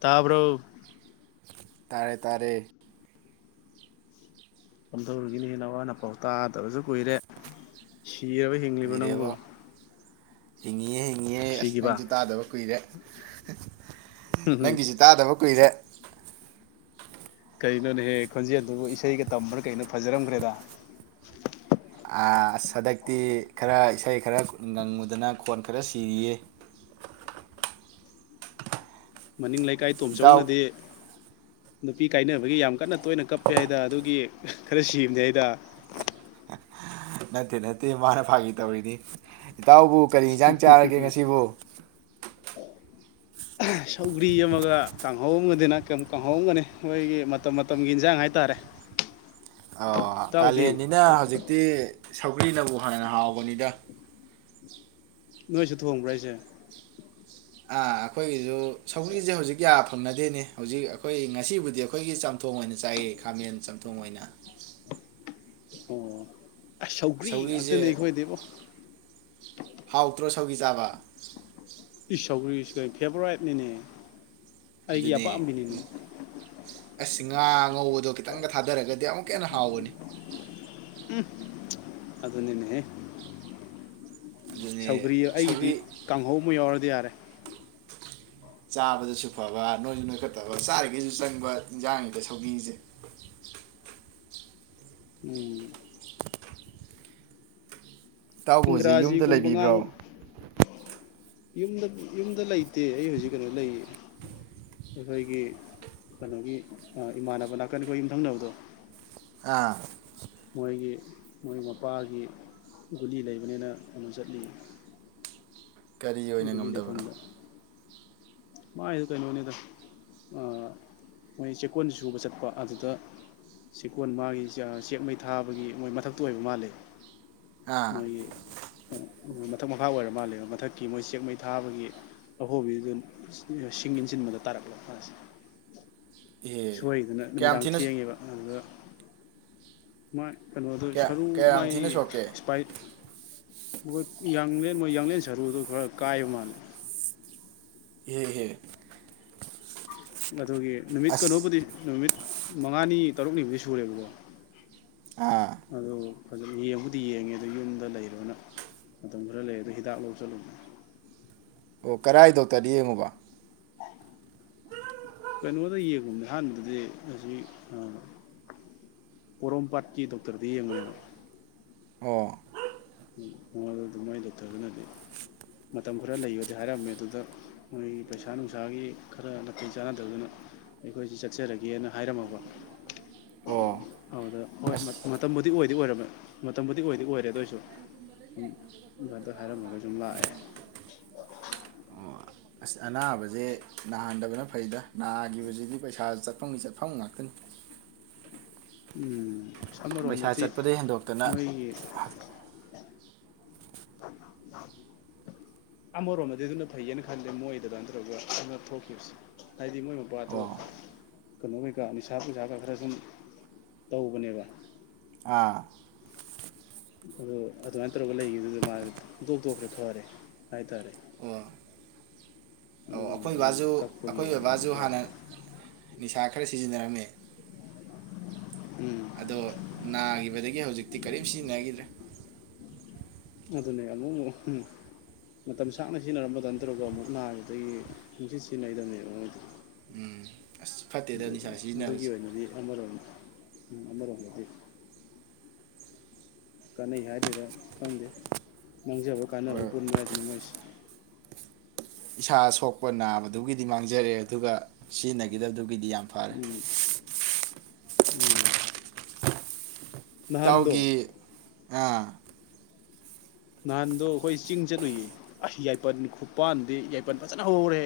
ꯇꯥꯕꯔꯣ ꯇꯥꯔꯦ ꯇꯥꯔꯦ ꯀꯝꯗꯧꯔꯤꯒꯦꯅꯦ ꯅꯋꯥ ꯅꯄꯥꯎ ꯇꯥꯗꯕꯁꯨ ꯀꯨꯏꯔꯦ ꯁꯤꯔꯕ ꯍꯤꯡꯂꯤꯕ ꯅꯪꯕꯨ ꯀꯨꯏꯔꯦꯕꯣ ꯍꯤꯡꯉꯤꯌꯦ ꯍꯤꯡ ꯌꯦ ꯑꯁ ꯁꯤꯈꯤꯕ ꯅꯪꯁꯨ ꯇꯥꯗꯕ ꯀꯨꯏꯔꯦ ꯅꯪꯒꯤꯁꯨ ꯇꯥꯗꯕ ꯀꯨꯏꯔꯦ ꯀꯩꯅꯣꯅꯦꯍꯦ ꯈꯣꯟꯖꯦꯜꯗꯨꯕꯨ ꯏꯁꯩꯒ ꯇꯝꯕ꯭ꯔꯥ ꯀꯩꯅꯣ ꯐꯖꯔꯝꯈ꯭ꯔꯦꯗ ꯑꯁ ꯍꯟꯗꯛꯇꯤ ꯈꯔ ꯏꯁꯩ ꯈꯔ ꯉꯪꯉꯨꯗꯅ ꯈꯣꯟ ꯈꯔ ꯁꯤꯔꯤꯌꯦ ꯃꯅꯤꯡ ꯂꯩ ꯀꯥꯏ ꯏꯇꯥꯎ ꯇꯣꯝꯆꯧꯅꯗꯤ ꯅꯨꯄꯤ ꯀꯥꯏꯅꯕꯒꯤ ꯌꯥꯝ ꯀꯟꯅ ꯇꯣꯏꯅ ꯀꯞꯄꯦ ꯍꯥꯏꯗ ꯑꯗꯨꯒꯤ ꯈꯔ ꯁꯤꯕꯅꯤ ꯍꯥꯏꯗ ꯅꯠꯇꯦ ꯅꯠꯇꯦ ꯃꯥꯅ ꯐꯥꯒꯤ ꯇꯧꯔꯤꯅꯤ ꯏꯇꯥꯎꯕꯨ ꯀꯔꯤ ꯏꯟꯖꯥꯡ ꯆꯥꯔꯒꯦ ꯉꯁꯤꯕꯨ ꯑꯍ ꯁꯧꯒ꯭ꯔꯤ ꯑꯃꯒ ꯀꯥꯡꯍꯧꯝꯒꯅꯤꯅ ꯀ ꯀꯥꯡꯍꯧꯝꯒꯅꯤ ꯃꯈꯣꯏꯒꯤ ꯃꯇꯝ ꯃꯇꯝꯒꯤ ꯏꯟꯖꯥꯡ ꯍꯥꯏꯇꯥꯔꯦ ꯑꯥꯑꯣ ꯏꯇꯥꯎꯗꯤ ꯀꯥꯂꯦꯟꯅꯤꯅ ꯍꯧꯖꯤꯛꯇꯤ ꯁꯧꯒ꯭ꯔꯤꯅꯕꯨ ꯍꯦꯟꯅ ꯍꯥꯎꯕꯅꯤꯗ ꯅꯣꯏꯁꯨ ꯊꯣꯡꯕ꯭ꯔꯥ ꯑꯩꯁꯦ ꯑꯥ ꯑꯩꯈꯣꯏꯒꯤꯖꯨ ꯁꯧꯒꯔꯤꯖꯦ ꯍꯧꯖꯤꯛ ꯌꯥ ꯐꯪꯅꯗꯦꯅꯦ ꯍꯧꯖꯤꯛ ꯑꯩꯈꯣꯏ ꯉꯁꯤꯕꯨꯗꯤ ꯑꯩꯈꯣꯏꯒꯤ ꯆꯝꯊꯣꯡ ꯑꯣꯏꯅ ꯆꯥꯏꯌꯦ ꯈꯥꯃꯦꯟ ꯆꯝꯊꯣꯡ ꯑꯣꯏꯅ ꯑꯣ ꯁꯧꯒ꯭ꯔꯤ ꯁꯧꯒ꯭ꯔꯤꯁꯦ ꯉꯥꯛꯇꯅꯦ ꯑꯩꯈꯣꯏꯗꯤꯕꯣ ꯇꯔꯣ ꯁꯧꯒꯤ ꯆꯥꯕ ꯁꯧꯒ꯭ꯔꯤ ꯐꯦꯕꯣꯔꯥꯏꯠ ꯅꯤꯅꯦ ꯑꯩꯒꯤ ꯑꯄꯥꯝꯕꯤꯅꯤꯅꯦ ꯉꯥꯡ ꯑꯉꯧꯕꯗꯣ ꯈꯤꯇꯪꯒ ꯊꯥꯗꯔꯒꯗꯤ ꯑꯃꯨꯛꯀ ꯍꯦꯟꯅ ꯍꯥꯎꯕꯅꯤ ꯎꯝ ꯑꯗꯨꯅꯤꯅꯦꯍꯦ ꯑꯗꯨꯅꯦ ꯁꯧꯒ꯭ꯔꯤ ꯑꯩꯒꯤꯗꯤ ꯁꯧꯒ꯭ꯔꯤ ꯀꯥꯡꯍꯧ ꯑꯃ ꯌꯥꯎꯔ ꯌꯥꯔꯦ ꯆꯥꯕꯗꯁꯨ ꯐꯕ ꯅꯣꯏꯁꯨ ꯅꯣꯏꯈꯠꯇꯕ ꯆꯥꯔꯤꯒꯩꯁꯨ ꯆꯪꯕ ꯏꯤꯟꯖꯥꯡꯅꯤꯗ ꯁꯧꯒꯔꯤꯖꯦ ꯎꯝ ꯏꯇꯥꯎꯕꯣꯖꯤ ꯌꯨꯝꯗ ꯏꯪꯒ꯭ꯔꯥꯖꯤꯒꯨꯝꯕ ꯂꯩꯕꯤꯕ꯭ꯔꯣ ꯉꯥꯡ ꯌꯨꯝꯗ ꯌꯨꯝꯗ ꯂꯩꯇꯦ ꯑꯩ ꯍꯧꯖꯤꯛ ꯀꯩꯅꯣ ꯂꯩ ꯑꯩꯈꯣꯏꯒꯤ ꯀꯅꯣꯒꯤ ꯑꯥ ꯏꯃꯥꯟꯅꯕ ꯅꯥꯀꯟ ꯈꯣꯏ ꯌꯨꯝꯊꯪꯅꯕꯗꯣ ꯑꯥ ꯃꯣꯏꯒꯤ ꯃꯣꯏ ꯃꯄꯥꯒꯤ ꯒꯨꯂꯤ ꯂꯩꯕꯅꯤꯅ ꯑꯗꯨ ꯆꯠꯂꯤ ꯀꯔꯤ ꯑꯣꯏꯅ ꯉꯝꯗꯕꯅꯣ ꯃꯥꯏꯗ ꯀꯩꯅꯣꯅꯤꯗ ꯑꯥ ꯃꯣꯏ ꯆꯦꯛꯀꯣꯟ ꯁꯨꯕ ꯆꯠꯄ ꯑꯗꯨꯗ ꯆꯦꯛꯀꯣꯟ ꯃꯥꯒꯤ ꯆꯦꯑꯥ ꯆꯦꯛꯃꯩ ꯊꯥꯕꯒꯤ ꯃꯣꯏ ꯃꯊꯛꯇꯨ ꯑꯣꯏꯕ ꯃꯥꯜꯂꯦ ꯑꯥ ꯃꯣꯏꯒꯤ ꯑꯥ ꯑꯥ ꯃꯊꯛ ꯃꯈꯥ ꯑꯣꯏꯔ ꯃꯥꯜꯂꯦꯕ ꯃꯊꯛꯀꯤ ꯃꯣꯏ ꯆꯦꯛ ꯃꯩ ꯊꯥꯕꯒꯤ ꯑꯍꯣꯕꯤꯗꯨꯗ ꯁꯤꯡ ꯏꯟꯁꯤꯟꯕꯗ ꯇꯥꯔꯛꯂꯣ ꯑꯁ ꯏꯍꯦ ꯁꯣꯏꯗꯅ ꯀꯌꯥꯝ ꯅꯨꯃꯤꯗꯥꯡ ꯊꯤꯅ ꯊꯦꯡꯉꯦꯕ ꯑꯗ ꯃꯥꯏ ꯀꯩꯅꯣꯗꯨ ꯀꯌꯥ ꯁꯔꯨ ꯀꯌꯥꯝ ꯊꯤꯅ ꯃꯥꯒꯤ ꯁꯣꯛꯀꯦ ꯏꯁꯄꯥꯏꯠ ꯃꯣꯏ ꯌꯥꯡꯂꯦꯟ ꯃꯣꯏ ꯌꯥꯡꯂꯦꯟ ꯁꯔꯨꯗ ꯈꯔ ꯀꯥꯏꯕ ꯃꯥꯜꯂꯦ ꯏꯍꯦ ꯏꯍꯦ ꯑꯗꯨꯒꯤ ꯅꯨꯃꯤꯠ ꯑꯁ ꯀꯩꯅꯣꯕꯨꯗꯤ ꯅꯨꯃꯤꯠ ꯃꯉꯥꯅꯤ ꯇꯔꯨꯛꯅꯤꯕꯨꯨꯗꯤ ꯁꯨꯔꯦꯕꯀꯣ ꯑꯥ ꯑꯗꯣ ꯐꯖꯅ ꯌꯦꯡꯕꯨꯗꯤ ꯌꯦꯡꯉꯦ ꯑꯗꯨ ꯌꯨꯝꯗ ꯂꯩꯔꯣꯅ ꯃꯇꯝ ꯈꯔ ꯂꯩꯔꯒ ꯍꯤꯗꯥꯛ ꯂꯧ ꯆꯠꯂꯨꯕꯅꯦ꯫ ꯑꯣ ꯀꯔꯥꯏ ꯗꯣꯛꯇꯔꯗ ꯌꯦꯡꯉꯨꯕ꯫ ꯀꯩꯅꯣꯗ ꯌꯦꯡꯉꯨꯝꯕꯅꯦ ꯑꯍꯥꯟꯕꯗꯗꯤ ꯑꯁꯤ ꯄꯣꯔꯣꯝꯄꯥꯠꯀꯤ ꯗꯣꯛꯇꯔꯗ ꯌꯦꯡꯕꯅꯦꯕ꯫ ꯑꯣ ꯃꯉꯣꯟꯗ ꯃꯥꯏ ꯗꯣꯛꯇꯔꯗꯨꯅꯗꯤ ꯃꯇꯝ ꯈꯔ ꯂꯩꯌꯣꯗꯤ ꯍꯥꯏꯔꯝꯃꯦ ꯑꯗꯨꯗ ꯃꯣꯏꯒꯤ ꯄꯩꯁꯥ ꯅꯨꯡꯁꯥꯒꯤ ꯈꯔ ꯅꯥꯊꯩ ꯆꯥꯟꯅꯗꯗꯅ ꯑꯩꯈꯣꯏꯁꯤ ꯆꯠꯆꯔꯒꯦꯅ ꯍꯥꯏꯔꯝꯃꯕ ꯑꯣ ꯑꯗꯨꯗ ꯍꯣꯏ ꯑꯁ ꯃꯇꯝꯕꯨꯗꯤ ꯑꯣꯏꯗꯤ ꯑꯣꯏꯔꯕ ꯃꯇꯝꯕꯨꯗꯤ ꯑꯣꯏꯗꯤ ꯑꯣꯏꯔꯦ ꯑꯗꯨꯑꯣꯏꯁꯨ ꯁꯨꯝ ꯑꯗꯨ ꯍꯥꯏꯔꯝꯃꯒ ꯑꯗꯨꯝ ꯂꯥꯛꯑꯦ꯫ ꯑꯣ ꯑꯁ ꯑꯅꯥꯕꯖꯦ ꯅꯥꯍꯟꯗꯕꯅ ꯐꯩꯗ ꯅꯥꯒꯤꯕꯖꯤꯗꯤ ꯄꯩꯁꯥ ꯆꯠꯐꯝꯒꯤ ꯆꯠꯐꯝ ꯉꯥꯛꯇꯅꯤ꯫ ꯎꯝ꯫ ꯄꯩꯁꯥ ꯁꯝꯃꯔꯣꯝꯗꯗꯤ ꯆꯠꯄꯗꯒꯤ ꯍꯦꯟꯗꯣꯛꯇꯅ ꯃꯣꯏꯒꯤ ꯑꯃꯔꯣꯝꯗꯗꯤ ꯑꯗꯨꯅ ꯐꯩꯌꯦꯅ ꯈꯜꯂꯦ ꯃꯣꯏ ꯑꯗꯨꯃꯥꯏꯅ ꯇꯧꯔꯒ ꯊꯣꯛꯈꯤꯕꯁꯦ ꯍꯥꯏꯗꯤ ꯃꯣꯏ ꯃꯄꯥꯗꯣ ꯑꯣ ꯀꯩꯅꯣ ꯀꯩꯀꯥ ꯅꯤꯁꯥ ꯄꯨꯁꯥꯒ ꯈꯔ ꯈꯔ ꯁꯨꯝ ꯇꯧꯕꯅꯦꯕ꯫ ꯑꯥ ꯑꯗꯨ ꯑꯗꯨꯃꯥꯏꯅ ꯇꯧꯔꯒ ꯂꯩꯒꯤꯕꯗꯨꯗ ꯃꯥꯖꯦ ꯄꯨꯡꯇꯣꯛ ꯇꯣꯛꯈ꯭ꯔꯦ ꯐꯔꯦ ꯍꯥꯏꯇꯥꯔꯦ꯫ ꯑꯣ ꯑꯩꯈꯣꯏ ꯑꯗꯨꯒꯨꯝꯕꯗꯨ ꯕꯥꯖꯨ ꯀꯛꯄꯒꯤ ꯑꯩꯈꯣꯏ ꯑꯣꯏꯅꯗꯤ ꯕꯥꯕꯥꯖꯨ ꯍꯣꯏ ꯍꯥꯟꯅ ꯅꯤꯁꯥ ꯈꯔ ꯁꯤꯖꯤꯟꯅꯔꯝꯃꯦ꯫ ꯎꯝ ꯑꯗꯣ ꯅꯥꯒꯤꯕꯗꯒꯤ ꯍꯧꯖꯤꯛꯇꯤ ꯀꯔꯤꯝ ꯁꯤꯖꯤꯟꯅꯒꯤꯗ꯭ꯔꯦ꯫ ꯑꯗꯨꯅꯦ ꯑꯃꯨꯛ ꯃꯨꯛ ꯃꯇꯝ ꯁꯥꯡꯅ ꯁꯤꯖꯤꯟꯅꯔꯝꯕꯗ ꯑꯗꯨꯃꯥꯏꯇꯧꯒ ꯑꯃꯨꯛ ꯅꯥꯒꯤꯕꯗꯒꯤ ꯁꯨꯡ ꯁꯤꯟ ꯁꯤꯖꯤꯟꯅꯩꯗꯕꯅꯦꯕ ꯃꯣꯏꯗꯣ꯫ ꯎꯝ ꯑꯁ ꯐꯠꯇꯦꯗ ꯅꯤꯁꯥ ꯑꯗꯨꯒꯤ ꯁꯤꯖꯤꯟꯅꯕꯁꯦ ꯑꯣꯏꯅꯗꯤ ꯑꯃꯔꯣꯝ ꯎꯝ ꯑꯃꯔꯣꯝꯗꯗꯤ꯫ ꯀꯥꯟꯅꯩ ꯍꯥꯏꯗꯣꯏꯔꯥ ꯈꯪꯗꯦ ꯃꯥꯡꯖꯕ ꯀꯥꯟꯅꯕ ꯍꯣꯏ ꯄꯨꯟꯕ ꯍꯥꯏꯗꯅ ꯃꯣꯏꯖꯦ꯫ ꯏꯁꯥ ꯁꯣꯛꯄ ꯅꯥꯕꯗꯨꯒꯤꯗꯤ ꯃꯥꯡꯖꯔꯦ ꯑꯗꯨꯒ ꯁꯤꯖꯤꯟꯅꯒꯤꯗꯕꯗꯨ ꯒꯤꯗꯤ ꯌꯥꯝ ꯐꯔꯦ꯫ ꯎꯝ ꯎꯝ꯫ ꯅꯍꯥꯟꯗꯣ ꯏꯇꯥꯎꯒꯤ ꯉꯥ꯫ ꯅꯍꯥꯟꯗꯣ ꯑꯩꯈꯣꯏ ꯆꯤꯡ ꯆꯠꯂꯨꯏꯌꯦ ꯑꯩꯁ ꯌꯥꯏꯄꯟ ꯈꯨꯄꯥꯟꯗꯤ ꯌꯥꯏꯄꯟ ꯐꯖꯅ ꯍꯧꯍꯧꯔꯦ꯫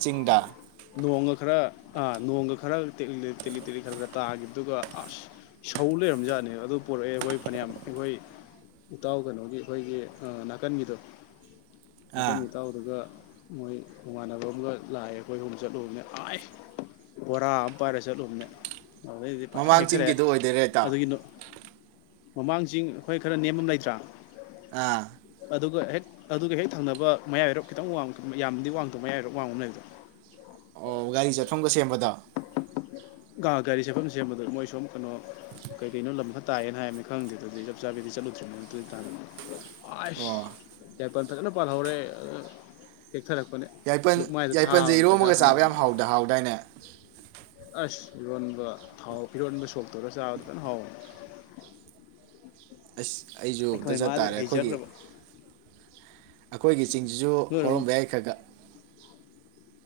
ꯆꯤꯡꯗꯥ꯫ ꯅꯣꯡꯒ ꯈꯔꯥ ꯇ ꯅꯣꯡꯒ ꯈꯔ ꯇꯦꯛꯂꯤ ꯇꯦꯛꯂꯤ ꯈꯔ ꯈꯔ ꯇꯥꯈꯤꯕꯗꯨꯒ ꯑꯁ ꯁꯧ ꯂꯩꯔꯝꯖꯥꯠꯅꯦꯕ ꯑꯗꯨ ꯄꯣꯔꯛꯑꯦ ꯑꯩꯈꯣꯏ ꯐꯅꯌꯥꯝ ꯑꯩꯈꯣꯏ ꯏꯇꯥꯎ ꯀꯩꯅꯣ ꯑꯩꯈꯣꯏꯒꯤ ꯑ ꯅꯥꯀꯟꯒꯤꯗꯣ ꯅꯥꯀꯟꯒꯤ ꯑꯥ ꯏꯇꯥꯎꯗꯨꯒ ꯃꯣꯏ ꯃꯥꯃꯥꯟꯅꯕ ꯑꯃꯒ ꯂꯥꯛꯑꯦ ꯑꯩꯈꯣꯏ ꯔꯣꯝ ꯆꯠꯂꯨꯕꯅꯦ ꯑꯥꯏ ꯕꯣꯔꯥ ꯑꯃ ꯄꯥꯏꯔ ꯆꯠꯂꯨꯕꯅꯦ꯫ ꯑꯗꯩꯗꯤ ꯐꯖꯅ ꯃꯃꯥꯡ ꯍꯦꯛꯊꯔꯛꯑꯦ ꯆꯤꯡꯒꯤꯗꯣ ꯑꯣꯏꯗꯣꯏꯔꯦ ꯏꯇꯥꯎ ꯑꯗꯒꯤꯅꯣ ꯃꯃꯥꯡ ꯆꯤꯡ ꯑꯩꯈꯣꯏ ꯈꯔ ꯅꯦꯝꯕ ꯑꯃ ꯂꯩꯇ꯭ꯔꯥ ꯑꯥ ꯑꯗꯨꯒ ꯍꯦꯛ ꯑꯗꯨꯒ ꯍꯦꯛ ꯊꯪꯅꯕ ꯃꯌꯥꯏ ꯋꯥꯏꯔꯞ ꯈꯤꯇꯪ ꯋꯥꯡ ꯌꯥꯝꯅꯗꯤ ꯋꯥꯡꯗꯕ ꯃꯌꯥꯏ ꯋꯥꯏꯔꯣꯞ ꯋꯥꯡꯕ ꯑꯃ ꯂꯩꯕꯗꯣ꯫ ꯑꯣ ꯒꯥꯔꯤ ꯆꯠꯐꯝꯒ ꯁꯦꯝꯕꯗꯣ꯫ ꯒꯥ ꯒꯥꯔꯤ ꯁꯠꯐꯝ ꯁꯦꯝꯕꯗꯣ ꯃꯣꯏ ꯁꯨꯝ ꯀꯩꯅꯣ ꯀꯩ ꯀꯩꯅꯣ ꯂꯝ ꯈ ꯇꯥꯏꯌꯦꯅ ꯍꯥꯏꯕꯅꯤ ꯈꯪꯗꯦ ꯑꯗꯨꯗꯤ ꯆꯞ ꯆꯥꯕꯤꯗꯤ ꯆꯠꯂꯨꯗ꯭ꯔꯤꯕꯅꯤꯅ ꯑꯗꯨ ꯇꯥꯅ꯫ ꯑꯥꯏꯁ ꯑꯣ ꯌꯥꯏꯄꯟ ꯐꯖꯅ ꯄꯥꯜꯍꯧꯔꯦ꯫ ꯇꯦꯛꯊꯔꯛꯄꯅꯦ ꯌꯥꯏꯄꯟ ꯂꯨꯛꯃꯥꯏꯗ ꯌꯥꯏꯄꯟꯖꯦ ꯊꯥꯕꯅꯦ ꯄꯩꯁꯥ ꯏꯔꯣꯝꯕꯒ ꯐꯅꯌꯥꯝ ꯆꯥꯕ ꯌꯥꯝ ꯐꯪꯉꯦ ꯍꯥꯎꯗ ꯍꯥꯎꯗꯥꯏꯅꯦ ꯑꯁ ꯏꯔꯣꯟꯕ ꯊꯥꯎ ꯏꯔꯣꯟꯕ ꯁꯣꯛꯇꯧꯔ ꯆꯥꯕꯗ ꯐꯖꯅ ꯍꯥꯎꯋꯦ꯫ ꯑꯁ ꯑꯩꯖꯨ ꯑꯝꯇ ꯆꯠꯇꯥꯥꯔꯦ ꯑꯩꯈꯣꯏ [unintelligible] ꯑꯩꯈꯣꯏꯒꯤ ꯆꯤꯡꯁꯤꯁꯨ ꯅꯣꯏꯔꯣꯝ ꯍꯧꯔꯝꯕ ꯌꯥꯏ ꯈꯔ ꯈꯔꯥ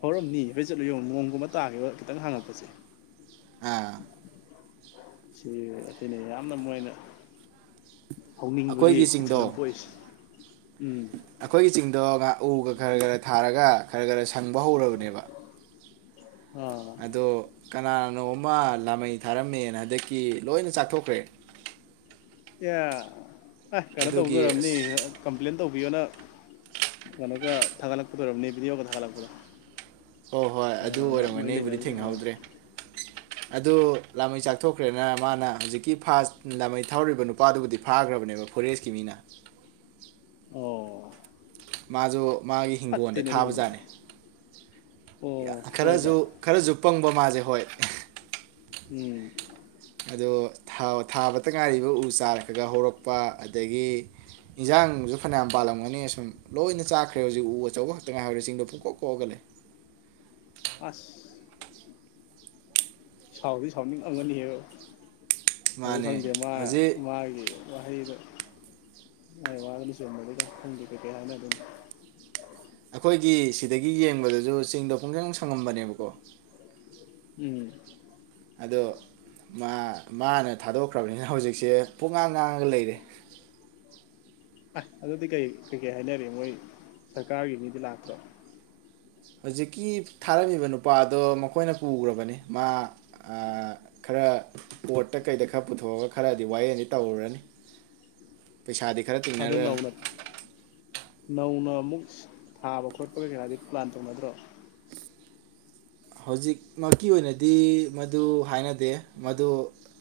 ꯍꯧꯔꯝꯅꯤ ꯍꯥꯏꯐꯠ ꯆꯠꯂꯨ ꯌꯦꯡꯉꯨ ꯅꯣꯡꯒꯨꯝꯕ ꯇꯥꯒꯤꯕ ꯈꯤꯇꯪ ꯍꯥꯡꯉꯛꯄꯁꯦ [unintelligible] [unintelligible] ꯁꯤ ꯑꯁꯤꯅꯤ ꯌꯥꯝꯅ ꯃꯣꯏꯅ ꯍꯧꯅꯤꯡꯕꯒꯤ ꯑꯩꯈꯣꯏꯒꯤ ꯏꯊꯤꯜ ꯑꯃ ꯄꯣꯛꯏꯁꯦ ꯎꯝ ꯑꯈꯣꯏꯒꯤ ꯆꯤꯡꯗꯣ ꯉꯥꯛ ꯎꯒ ꯈꯔ ꯈꯔ ꯊꯥꯔꯒ ꯈꯔ ꯈꯔ ꯁꯪꯕ ꯍꯧꯔꯕꯅꯤ ꯑꯥ [unintelligible] ꯑꯗꯣ ꯀꯅꯥꯅꯣꯝ ꯃꯥ ꯂꯥꯃꯩ ꯊꯥꯔꯝꯃꯦꯅ ꯍꯟꯗꯛꯀꯤ ꯂꯣꯏꯅ ꯆꯥꯊꯣꯛꯈ꯭ꯔꯦ [unintelligible] ꯑ ꯀꯩꯅꯣ ꯇꯧꯕꯗꯣ ꯑꯗꯨꯒꯤ ꯑꯣꯏꯔꯝꯅꯤ ꯑꯁ ꯀꯝꯄ꯭ꯂꯦꯟ ꯇꯧꯕꯤꯌꯣꯅ ꯀꯩꯅꯣꯒ ꯊꯥꯒꯠꯂꯛꯄꯗꯣ ꯑꯣꯏꯔꯝꯅꯤ ꯕꯤꯗꯤꯌꯣꯒ ꯊꯥꯒꯠꯂꯛꯄꯗꯣ ꯍꯣꯏ ꯍꯣꯏ ꯑꯗꯨ ꯀꯅꯥꯅ ꯑꯣꯏꯔꯝꯒꯅꯤ ꯃꯔꯤ ꯑꯩꯕꯨꯗꯤ ꯂꯩꯅꯕꯁꯤꯡ ꯑ ꯊꯦꯡꯅꯍꯧꯗ꯭ꯔꯦ ꯑꯗꯨ ꯂꯥꯃꯩ ꯆꯥꯛꯊꯣꯛꯈ꯭ꯔꯦꯅ ꯃꯥꯅ ꯍꯧꯖꯤꯛꯀꯤ ꯐꯥꯁ ꯂꯥꯃꯩ ꯊꯥꯎꯔꯤꯕ ꯅꯨꯄꯥꯗꯨꯕꯨꯗꯤ ꯐꯥꯒ꯭ꯔꯕꯅꯦꯕ ꯐꯣꯔꯦꯁꯀꯤ ꯃꯤꯅ ꯑꯣ ꯃꯥꯖꯨ ꯃꯥꯒꯤ ꯍꯤꯡꯒꯣꯜꯗ ꯐꯠꯇꯦꯅꯦ ꯑꯗꯨꯒꯨꯝꯕꯗꯣ ꯊꯥꯕꯖꯥꯠꯅꯤ ꯑꯣ ꯈꯔꯁꯨ ꯁꯣꯏꯕ ꯈꯔꯁꯨ ꯄꯪ ꯃꯥꯁꯦ ꯍꯣꯏ ꯎꯝ ꯑꯗꯣ ꯊꯥꯕꯇ ꯉꯥꯏꯔꯤꯕ ꯎ ꯆꯥꯔꯒ ꯍꯧꯔꯛꯄ ꯑꯗꯒꯤ ꯏꯟꯖꯥꯡꯁꯨ ꯐꯅꯌꯥꯝ ꯄꯥꯜꯂꯝꯒꯅꯤ ꯁꯨꯝ ꯂꯣꯏꯅ ꯆꯥꯛꯈ꯭ꯔꯦ ꯍꯧꯖꯤꯛ ꯎ ꯑꯆꯧꯕ ꯈꯛꯇ ꯉꯥꯏꯍꯧꯔꯦ ꯆꯤꯡꯗꯣ ꯐꯨꯀꯣꯛ ꯀꯣꯛꯑꯒꯂꯩ ꯑꯁ ꯁꯥꯎꯗꯤ ꯁꯥꯎꯅꯤꯡ ꯉꯪꯒꯅꯤ ꯍꯥꯏꯕ ꯑꯗꯨ ꯃꯥꯅꯦ ꯈꯪꯗꯦ ꯃꯥ ꯍꯧꯖꯤꯛ ꯃꯥꯒꯤ ꯋꯥꯍꯩꯗꯣ ꯃꯥꯏ ꯋꯥꯒꯗꯤ ꯈꯪꯗꯦ ꯀꯩꯀꯩ ꯍꯥꯏꯅꯗꯣꯏꯅꯣ ꯑꯈꯣꯏꯒꯤ ꯁꯤꯗꯒꯤ ꯌꯦꯡꯕꯗꯁꯨ ꯆꯤꯡꯗꯣ ꯄꯨꯡꯁꯪ ꯁꯪꯉꯝꯕꯅꯦꯕꯀꯣ ꯎꯝ ꯑꯗꯣ ꯃꯥ ꯃꯥꯅ ꯊꯥꯗꯣꯛꯈ꯭ꯔꯕꯅꯤꯅ ꯍꯧꯖꯤꯛꯁꯦ ꯄꯣꯛ ꯉꯥꯡ ꯉꯥꯡꯉꯒ ꯂꯩꯔꯦ ꯑ ꯑꯗꯨꯗꯤ ꯀꯩ ꯀꯩꯀꯩ ꯍꯥꯏꯅꯔꯤ ꯃꯣꯏ ꯁꯔꯀꯥꯔꯒꯤ ꯃꯤꯗꯤ ꯂꯥꯛꯇ꯭ꯔꯣ ꯍꯧꯖꯤꯛꯀꯤ ꯊꯥꯔꯝꯃꯤꯕ ꯅꯨꯄꯥꯗꯣ ꯃꯈꯣꯏꯅ ꯄꯨꯈ꯭ꯔꯕꯅꯤ ꯃꯥ ꯈꯔ ꯀꯣꯔꯠꯇ ꯀꯩꯗ ꯈꯔ ꯄꯨꯊꯣꯛꯑꯒ ꯈꯔꯗꯤ ꯋꯥꯌꯦꯜꯗꯤ ꯇꯧꯔꯨꯔꯅꯤ ꯄꯩꯁꯥꯗꯤ ꯈꯔ ꯑꯗꯣ ꯇꯤꯡꯅꯒ꯭ꯔꯅꯤ ꯅꯧꯅ ꯅꯧꯅ ꯑꯃꯨꯛ ꯊꯥꯕ ꯈꯣꯠꯄ ꯀꯩ ꯀꯥꯗꯤ ꯄ꯭ꯂꯥꯟ ꯇꯧꯅꯗ꯭ꯔꯣ ꯍꯧꯖꯤꯛꯃꯛꯀꯤ ꯑꯣꯏꯅꯗꯤ ꯃꯗꯨ ꯍꯥꯏꯅꯗꯦ ꯃꯗꯨ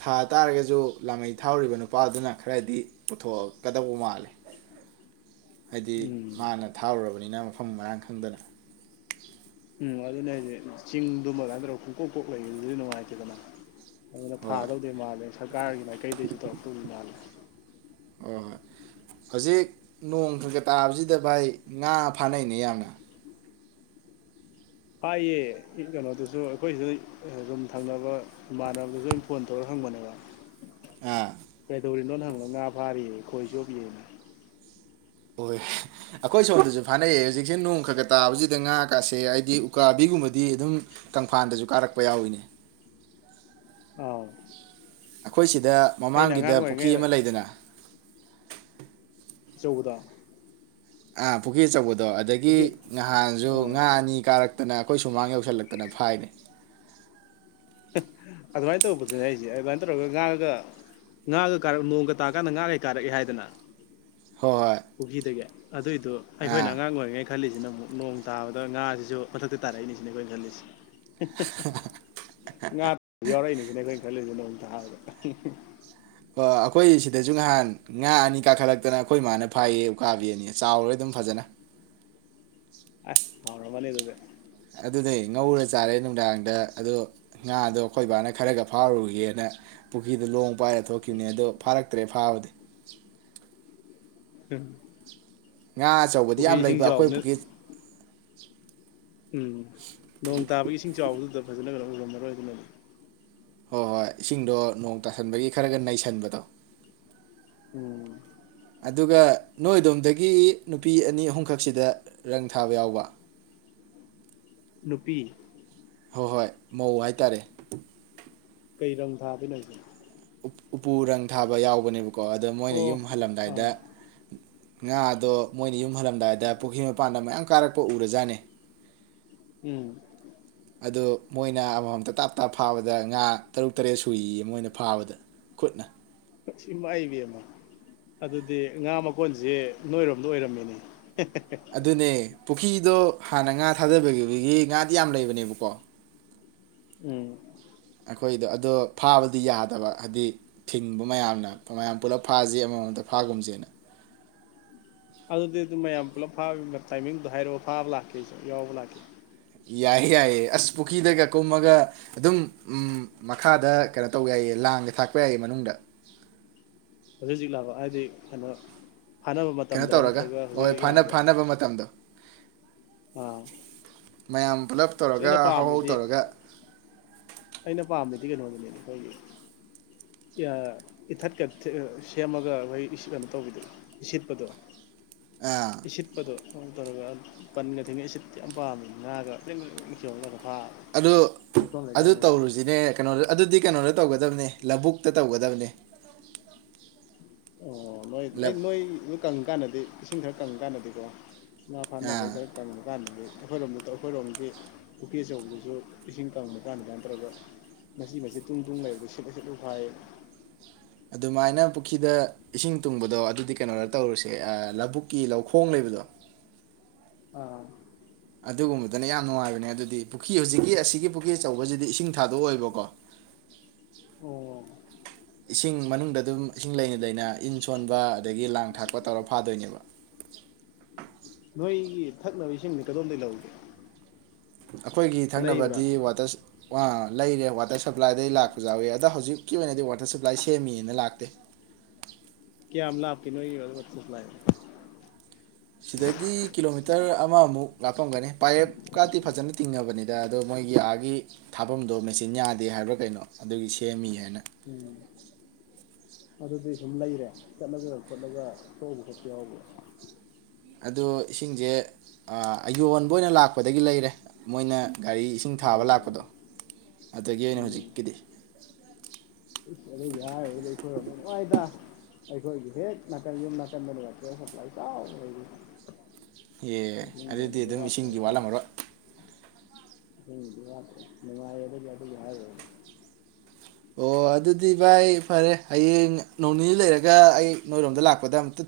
ꯊꯥ ꯇꯥꯔꯒꯁꯨ ꯂꯥꯃꯩ ꯊꯥꯎꯔꯤꯕ ꯅꯨꯄꯥꯗꯨꯅ ꯈꯔꯗꯤ ꯄꯨꯊꯣꯛꯀꯗꯧꯕ ꯃꯥꯜꯂꯦ ꯍꯥꯏꯗꯤ ꯎꯝ ꯃꯥꯅ ꯊꯥꯔꯨꯔꯕꯅꯤꯅ ꯃꯐꯝ ꯃꯔꯥꯡ ꯈꯪꯗꯅ ꯎꯝ ꯑꯗꯨꯅꯦ ꯍꯥꯏꯗꯤ ꯆꯤꯡꯗꯨꯃꯗ [unintelligible] ꯄꯨꯡꯀꯣꯛ ꯀꯣꯛ ꯂꯩꯕꯗꯨꯗꯤ ꯅꯨꯡꯉꯥꯏꯇꯦꯗꯅ ꯑꯗꯨꯅ ꯍꯣꯏ ꯊꯥꯗꯧꯗꯦ ꯃꯥꯜꯂꯦ ꯁꯔꯀꯥꯔꯒꯤ ꯃꯥꯏꯀꯩꯗꯩꯁꯨ ꯇꯧꯔꯛꯇꯧꯗꯤ ꯃꯥꯜꯂꯦ ꯍꯣꯏ ꯍꯧꯖꯤꯛ ꯅꯣꯡ ꯈꯒ ꯇꯥꯕꯁꯤꯗ ꯚꯥꯏ ꯉꯥ ꯐꯥꯅꯩꯅꯦ ꯌꯥꯝꯅ ꯍꯥꯏꯌꯦ ꯀꯩꯅꯣꯗꯨꯁꯨ ꯑꯩꯈꯣꯏꯁꯤꯗ ꯔꯨꯝ ꯊꯪꯅꯕ ꯏꯃꯥꯟꯅꯕꯗꯨꯁꯨ ꯑꯝ ꯐꯣꯟ ꯇꯧꯔ ꯍꯪꯕꯅꯦꯕ ꯑ ꯍꯪꯕꯗꯥ ꯉ ꯐꯥꯔꯤꯌꯦ ꯈꯣꯏ ꯆꯣꯞꯄꯤꯌꯦ ꯍꯣꯏ ꯑꯩꯈꯣꯏ ꯁꯣꯝꯗꯁꯨ ꯐꯥꯅꯩꯑꯌꯦ ꯍꯧꯖꯤꯛꯁꯦ ꯅꯣꯡ ꯈ ꯈ ꯇꯥꯕꯁꯤꯗ ꯉꯥ ꯀꯥꯁꯦ ꯍꯥꯏꯗꯤ ꯎꯀꯥꯕꯤꯒꯨꯝꯕꯗꯤ ꯑꯗꯨꯝ ꯀꯪꯐꯥꯟꯗꯁꯨ ꯀꯥꯔꯛꯄ ꯌꯥꯎꯏꯅꯦ ꯑꯥꯎ ꯑꯩꯈꯣꯏ ꯁꯤ ꯗ ꯑꯩꯅ ꯃꯃꯥꯡꯒꯤꯗ ꯑꯉꯥꯡ ꯄꯨꯈ꯭ꯔꯤ ꯑꯣꯏꯔꯤꯉꯩ ꯑꯃ ꯂꯩꯗꯅ ꯇꯧꯕꯥꯗꯣ ꯑ ꯄꯨꯈꯤ ꯑꯆꯧꯕꯥꯗꯣ ꯗꯣ ꯑꯗꯒꯤ ꯅꯍꯥꯟꯁꯨ ꯑꯥ ꯉꯥ ꯑꯅꯤ ꯀꯥꯔꯛ ꯇꯅ ꯑꯩꯈꯣꯏ ꯁꯨꯃꯥꯡ ꯌꯧꯁꯤꯜꯂꯛꯇꯅ ꯐꯥꯏꯅꯤ ꯑꯗꯨꯃꯥꯏꯅ ꯇꯧꯕꯗꯨꯅꯦ ꯑꯩꯁꯦ ꯑꯗꯨꯃꯥꯏꯅ ꯇꯧꯔꯒ ꯉꯥꯒ ꯉꯥꯒ ꯀꯥꯔꯛ ꯅꯣꯡꯒ ꯇꯥꯀꯥꯟꯗ ꯉꯥꯒꯩ ꯀꯥꯔꯛꯑꯦ ꯍꯥꯏꯗꯅ ꯍꯣꯏ ꯍꯣꯏ ꯄꯨꯈꯤꯗꯒꯤ ꯑꯗꯨꯏꯗꯨꯣ ꯑꯩꯈꯣꯏꯅ ꯑꯥ ꯑꯉꯥꯡ ꯑꯣꯏꯔꯤꯉꯩ ꯈꯜꯂꯤꯁꯤꯅ ꯑꯃꯨꯛ ꯅꯣꯡ ꯇꯥꯕꯗ ꯉꯥꯁꯤꯁꯨ ꯃꯊꯛꯇ ꯇꯥꯔꯛꯏꯅꯤꯁꯤꯅ ꯑꯩꯈꯣꯏꯅ ꯈꯜꯂꯤꯁꯦ ꯉꯥ ꯌꯥꯎꯔꯛꯏꯅꯤꯁꯤꯅꯦ ꯑꯩꯈꯣꯏ ꯈꯜꯂꯤꯁꯤ ꯅꯣꯡ [inaudible] ꯑꯩꯈꯣꯏ ꯁꯤꯗꯁꯨ ꯉꯍꯥꯟ ꯉꯥ ꯑꯅꯤ ꯀꯥꯈꯠꯂꯛꯇꯅ ꯑꯩꯈꯣꯏ ꯏꯃꯥꯅ ꯐꯥꯏꯌꯦ ꯎꯀꯥꯕꯤ ꯑꯅꯤ ꯆꯥꯎꯔꯦ ꯑꯗꯨꯝ ꯐꯖꯅ ꯑꯁ ꯍꯥꯎꯔꯝꯃꯅꯤ ꯑꯗꯨꯗꯤ ꯑꯗꯨꯅꯦ ꯉꯧꯔ ꯆꯥꯔꯦ ꯅꯨꯡꯗꯥꯡꯗ ꯑꯗꯣ ꯉꯥꯗꯣ ꯑꯩꯈꯣꯏ ꯕꯥꯅ ꯈꯔꯒ ꯐꯥꯔꯨꯒꯦꯅ ꯄꯨꯈ꯭ꯔꯤꯗ ꯂꯣꯡ ꯄꯥꯏꯔ ꯊꯣꯛꯈꯤꯕꯅꯤ ꯑꯗꯣ ꯐꯥꯔꯛꯇ꯭ꯔꯦ ꯐꯥꯕꯗꯤ ꯎꯝ ꯉꯥ ꯑꯆꯧꯕꯗꯤ ꯌꯥꯝ ꯂꯩꯕ ꯑꯩꯈꯣꯏ ꯄꯨꯈꯔꯤ ꯎꯝ ꯅꯣꯡ ꯇꯥꯕꯒꯤ ꯏꯁꯤꯡ ꯆꯥꯎꯕꯗꯨꯗ ꯐꯖꯅ ꯎꯔꯝꯃꯔꯣꯏ ꯑꯗꯨꯅꯅꯤ ꯍꯣꯏ ꯍꯣꯏ ꯏꯁꯤꯡꯗꯣ ꯅꯣꯡ ꯇꯥꯁꯟꯕꯒꯤ ꯈꯔꯒ ꯅꯩꯁꯟꯕꯗꯣ ꯎꯝ ꯑꯗꯨꯒ ꯅꯣꯏ ꯑꯗꯣꯝꯗꯒꯤ ꯅꯨꯄꯤ ꯑꯅꯤ ꯑꯍꯨꯝꯈꯛꯁꯤꯗ ꯔꯪ ꯊꯥꯕ ꯌꯥꯎꯕ ꯅꯨꯄꯤ ꯍꯣꯏ ꯍꯣꯏ ꯃꯧ ꯍꯥꯏꯇꯥꯔꯦ ꯀꯩ ꯔꯪ ꯊꯥꯗꯣꯏꯅꯣ ꯍꯥꯢꯁꯦ ꯎꯄꯨ ꯔꯪ ꯊꯥꯕ ꯌꯥꯎꯕꯅꯦꯕ ꯀꯣ ꯑꯗꯣ ꯃꯣꯏꯅ ꯑꯣ ꯌꯨꯝ ꯍꯜꯂꯝꯗꯥꯏꯗ ꯑꯥ ꯉꯥ ꯑꯗꯣ ꯃꯣꯏꯅ ꯌꯨꯝ ꯍꯜꯂꯝꯗꯥꯏꯗ ꯄꯨꯈ꯭ꯔꯤ ꯃꯄꯥꯟꯗ ꯃꯌꯥꯝ ꯀꯥꯔꯛꯄ ꯎꯔꯖꯥꯠꯅꯦ ꯎꯝ ꯑꯗꯨꯗ ꯃꯣꯏꯅ ꯑꯃꯃꯝꯇ ꯇꯥꯞ ꯇꯥꯞ ꯐꯥꯕꯗ ꯉꯥ ꯇꯔꯨꯛ ꯇꯔꯦꯠ ꯁꯨꯏꯌꯦ ꯃꯣꯏꯅ ꯐꯥꯕꯗ ꯈꯨꯠꯅ ꯁꯤ ꯏꯃꯥꯏꯕꯦꯝꯃꯥ ꯑꯗꯨꯗꯤ ꯉꯥ ꯃꯀꯣꯟꯁꯦ ꯅꯣꯏꯔꯣꯝꯗ ꯑꯣꯏꯔꯝꯃꯦꯅꯦ ꯑꯗꯨꯅꯦ ꯄꯨꯈ꯭ꯔꯤꯗꯣ ꯍꯥꯟꯅ ꯉꯥ ꯊꯥꯗꯕꯒꯤꯈꯤꯕꯒꯤ ꯉꯥꯗꯤ ꯌꯥꯝ ꯂꯩꯕꯅꯦꯕꯀꯣ ꯎꯝ ꯑꯩꯈꯣꯏꯗꯣ ꯑꯗꯣ ꯐꯥꯕꯗꯤ ꯌꯥꯗꯕ ꯍꯥꯏꯗꯤ ꯊꯤꯡꯕ ꯃꯌꯥꯝꯅ ꯃꯃꯌꯥꯝ ꯄꯨꯂꯞ ꯐꯥꯁꯤ ꯑꯃꯃꯝꯗ ꯐꯥꯒꯨꯝꯖꯦꯅ ꯑꯗꯨꯗꯤ ꯑꯗꯨꯝ ꯃꯌꯥꯝ ꯄꯨꯂꯞ ꯐꯥꯕꯅꯤꯅ ꯇꯥꯏꯃꯤꯡꯗꯣ ꯍꯥꯏꯔꯣ ꯐꯥꯕ ꯂꯥꯛꯀꯦ ꯑꯩꯁꯨ ꯌꯥꯎꯕ ꯂꯥꯛꯀꯦ ꯌꯥꯏꯌꯦ ꯌꯥꯏꯌꯦ ꯑꯁ ꯄꯨꯈ꯭ꯔꯤꯗꯒ ꯀꯨꯝꯃꯒ ꯑꯗꯨꯝ ꯃꯈꯥꯗ ꯀꯩꯅꯣ ꯇꯧꯕ ꯌꯥꯏꯌꯦ ꯂꯥꯡꯒ ꯊꯥꯛꯄ ꯌꯥꯏꯌꯦ ꯃꯅꯨꯡꯗ ꯍꯧꯖꯤꯛ ꯍꯧꯖꯤꯛ ꯂꯥꯕ ꯍꯥꯏꯗꯤ ꯀꯩꯅꯣ ꯐꯥꯅꯕ ꯀꯩꯅꯣ ꯃꯇꯝꯗꯔ ꯇꯧꯔꯒ ꯅꯠꯇ꯭ꯔꯒ ꯍꯧꯖꯤꯛ ꯃꯣꯏ ꯍꯧꯖꯤꯛ ꯐꯥꯅ ꯌꯥꯕ꯭ꯔꯥ ꯐꯥꯅꯕ ꯃꯇꯝꯗꯣ ꯑꯥ ꯃꯌꯥꯝ ꯄꯨꯂꯞ ꯑꯁ ꯇꯧꯔꯒ ꯑꯩꯅ ꯍꯧꯍꯧ ꯄꯥꯝꯃꯤꯗꯤ ꯇꯧꯔꯒ ꯑꯩꯅ ꯄꯥꯝꯃꯤꯗꯤ ꯀꯩꯅꯣꯅꯤꯅꯦꯅꯦ ꯑꯩꯈꯣꯏꯒꯤ ꯏꯊꯠꯀ ꯁꯦꯝꯃꯒ ꯑꯩꯈꯣꯏ ꯀꯩꯅꯣ ꯇꯧꯕꯤꯗꯣ ꯏꯁꯤꯠꯄꯗꯣ ꯑꯥ ꯏꯁꯤꯠ ꯄꯗꯣ ꯁ ꯇꯧꯔꯒ ꯄꯟꯒ ꯊꯦꯡꯉ ꯏꯁꯤꯠꯄꯗꯨ ꯌꯥꯝ ꯄꯥꯝꯃꯤ ꯉꯥꯒ ꯐ꯭ꯔꯤꯡ ꯐ꯭ꯔꯤꯡ ꯆꯣꯡꯉꯒꯀꯣ ꯑꯗꯨ ꯑꯗꯨ ꯇꯧꯔꯨꯁꯤꯅꯦ ꯀꯩꯅꯣꯗ ꯑꯗꯨꯗꯤ ꯀꯩꯅꯣꯗ ꯇꯧꯒꯗ ꯕꯅꯦ ꯂꯧꯕꯨꯛꯇ ꯇꯧꯒꯗꯕꯅꯦ ꯑꯣ ꯅꯣꯏ ꯑꯩ ꯂꯞ ꯅꯣꯏ ꯅꯣꯏ ꯀꯪ ꯀꯥꯟꯗꯗꯤ ꯏꯁꯤꯡ ꯈꯔ ꯀꯪꯀꯥꯟꯗꯗꯤꯀꯣ ꯉꯥ ꯐꯥꯅꯕꯩ ꯑꯥ ꯈꯔ ꯀꯪꯕ ꯀꯥꯟꯗꯗꯤ ꯑꯩꯈꯣꯏꯔꯣꯝꯗ ꯑꯩꯈꯣꯏꯔꯣꯝꯒꯤ ꯄꯨꯈꯤ ꯑꯆꯧꯕꯗꯨꯁꯨ ꯏꯁꯤꯡ ꯀꯪꯕ ꯀꯥꯟ ꯀꯩꯅꯣ ꯇꯧꯔꯒ ꯃꯆꯤ ꯃꯆꯤ ꯇꯨꯡ ꯇꯨꯡ ꯂꯩꯕꯗ ꯁꯤꯠꯂ ꯁꯤꯠꯂ ꯐꯥꯏ ꯑꯗꯨꯃꯥꯏꯅ ꯄꯨꯈ꯭ꯔꯤꯗ ꯏꯁꯤꯡ ꯇꯨꯡꯕꯗꯣ ꯑꯗꯨꯗꯤ ꯀꯩꯅꯣꯗ ꯇꯧꯔꯨꯁꯦ ꯂꯧꯕꯨꯛꯀꯤ ꯂꯧꯈꯣꯡ ꯂꯩꯕꯗꯣ ꯑꯥ ꯑꯗꯨꯒꯨꯝꯕꯗꯅ ꯌꯥꯝ ꯅꯨꯡꯉꯥꯏꯕꯅꯦ ꯑꯗꯨꯗꯤ ꯄꯨꯈ꯭ꯔꯤ ꯍꯧꯖꯤꯛꯀꯤ ꯑꯁꯤꯒꯤ ꯄꯨꯈ꯭ꯔꯤ ꯑꯆꯧꯕꯁꯤꯗꯤ ꯏꯁꯤꯡ ꯊꯥꯗꯣꯛ ꯑꯣꯏꯕꯀꯣ ꯑꯣ ꯏꯁꯤꯡ ꯃꯅꯨꯡꯗ ꯑꯗꯨꯝ ꯏꯁꯤꯡ ꯂꯩꯅ ꯂꯩꯅ ꯏꯟ ꯁꯣꯟꯕ ꯑꯗꯒꯤ ꯂꯥꯡ ꯊꯥꯛꯄ ꯇꯧꯔ ꯐꯥꯗꯣꯏꯅꯦꯕ ꯅꯣꯏꯒꯤ ꯊꯛꯅꯕ ꯏꯁꯤꯡꯗꯤ ꯀꯗꯣꯝꯗꯒꯤ ꯂꯧꯒꯦ ꯑꯩꯈꯣꯏꯒꯤ ꯂꯩꯕ꯭ꯔꯥ ꯊꯛꯅꯕꯗꯤ ꯋꯥꯇꯔ ꯂꯩꯔꯦ ꯋꯥꯇꯔ ꯁꯄ꯭ꯂꯥꯏꯗꯩ ꯂꯥꯛꯄꯖꯨ ꯌꯥꯎꯋꯤ ꯑꯗꯣ ꯍꯧꯖꯤꯛꯀꯤ ꯑꯣꯏꯅꯗꯤ ꯋꯥꯇꯔ ꯁꯄ꯭ꯂꯥꯏ ꯁꯦꯝꯃꯤꯅ ꯂꯥꯛꯇꯦ ꯀꯌꯥꯝ ꯂꯥꯞꯀꯦ ꯅꯣꯏ ꯋꯥꯇꯔ ꯁꯄ꯭ꯂꯥꯏꯗꯣ ꯁꯤꯗꯒꯤ ꯀꯤꯂꯣꯃꯤꯇꯔ ꯑꯃꯃꯨꯛ ꯂꯥꯞꯄꯒꯅꯤ ꯄꯥꯏꯌꯦꯞꯀꯇꯤ ꯐꯖꯅ ꯇꯤꯡꯉꯕꯅꯤꯗ ꯑꯗꯣ ꯃꯣꯏꯒꯤ ꯑꯥꯒꯤ ꯊꯥꯕꯝꯗꯣ ꯃꯦꯆꯤꯟ ꯌꯥꯗꯦ ꯍꯥꯏꯕ꯭ꯔꯥ ꯀꯩꯅꯣ ꯑꯗꯨꯒꯤ ꯁꯦꯝꯃꯤ ꯍꯥꯏꯅ ꯎꯝ ꯑꯗꯨꯗꯤ ꯁꯨꯝ ꯂꯩꯔꯦ ꯆꯠꯂꯒ ꯈꯣꯠꯂꯒ ꯊꯣꯛꯎꯕ ꯈꯣꯠꯄ ꯌꯥꯎꯕ ꯑꯗꯨ ꯏꯁꯤꯡꯁꯦ ꯑ ꯌꯣꯟꯕ ꯑꯣꯏꯅ ꯂꯥꯛꯄꯗꯒꯤ ꯂꯩꯔꯦ ꯃꯣꯏꯅ ꯒꯥꯔꯤ ꯏꯁꯤꯡ ꯊꯥꯕ ꯑꯣ ꯂꯥꯛꯄꯗꯣ ꯑꯗꯨꯗꯒꯤ ꯑꯣꯏꯅ ꯎꯝ ꯍꯧꯖꯤꯛꯀꯤꯗꯤ ꯑꯗꯨꯒꯤ ꯍꯥꯏꯔꯨꯔꯗꯤ ꯑꯩꯈꯣꯏꯔꯣꯝꯅ ꯅꯨꯡꯉꯥꯏꯗ ꯑꯩꯈꯣꯏꯒꯤ ꯍꯦꯛ ꯅꯥꯀꯟ ꯌꯨꯝ ꯅꯥꯀꯟꯗꯅꯦ ꯋꯥꯇꯔ ꯁꯄ꯭ꯂꯥꯏ ꯆꯥꯎꯅ ꯂꯩꯔꯤ [unintelligible] ꯑꯦ ꯏꯁꯤꯡꯒꯤ ꯑꯗꯨꯗꯤ ꯑꯣꯏꯅꯗꯤ ꯑꯗꯨꯝ ꯋꯥꯠꯇ꯭ꯔꯦ ꯏꯁꯤꯡꯒꯤ ꯍꯥꯏꯇꯥꯔꯦ ꯋꯥꯠꯂꯝꯃꯔꯣꯏ ꯏꯁꯤꯡꯒꯤꯗꯤ ꯋꯥꯠꯇ꯭ꯔꯦ ꯅꯨꯡꯉꯥꯏꯔꯦꯗ ꯑꯗꯨꯒꯤ ꯍꯥꯏꯔꯨꯔꯗꯤ ꯑꯣ ꯑꯗꯨꯗꯤ ꯚꯥꯏ ꯐꯔꯦ ꯍꯌꯦꯡ ꯅꯣꯡꯅꯤꯅꯤ ꯂꯩꯔꯒ ꯑꯩ ꯅꯣꯏꯔꯣꯝꯗ ꯂꯥꯛꯄꯗ ꯑꯝꯇ ꯊ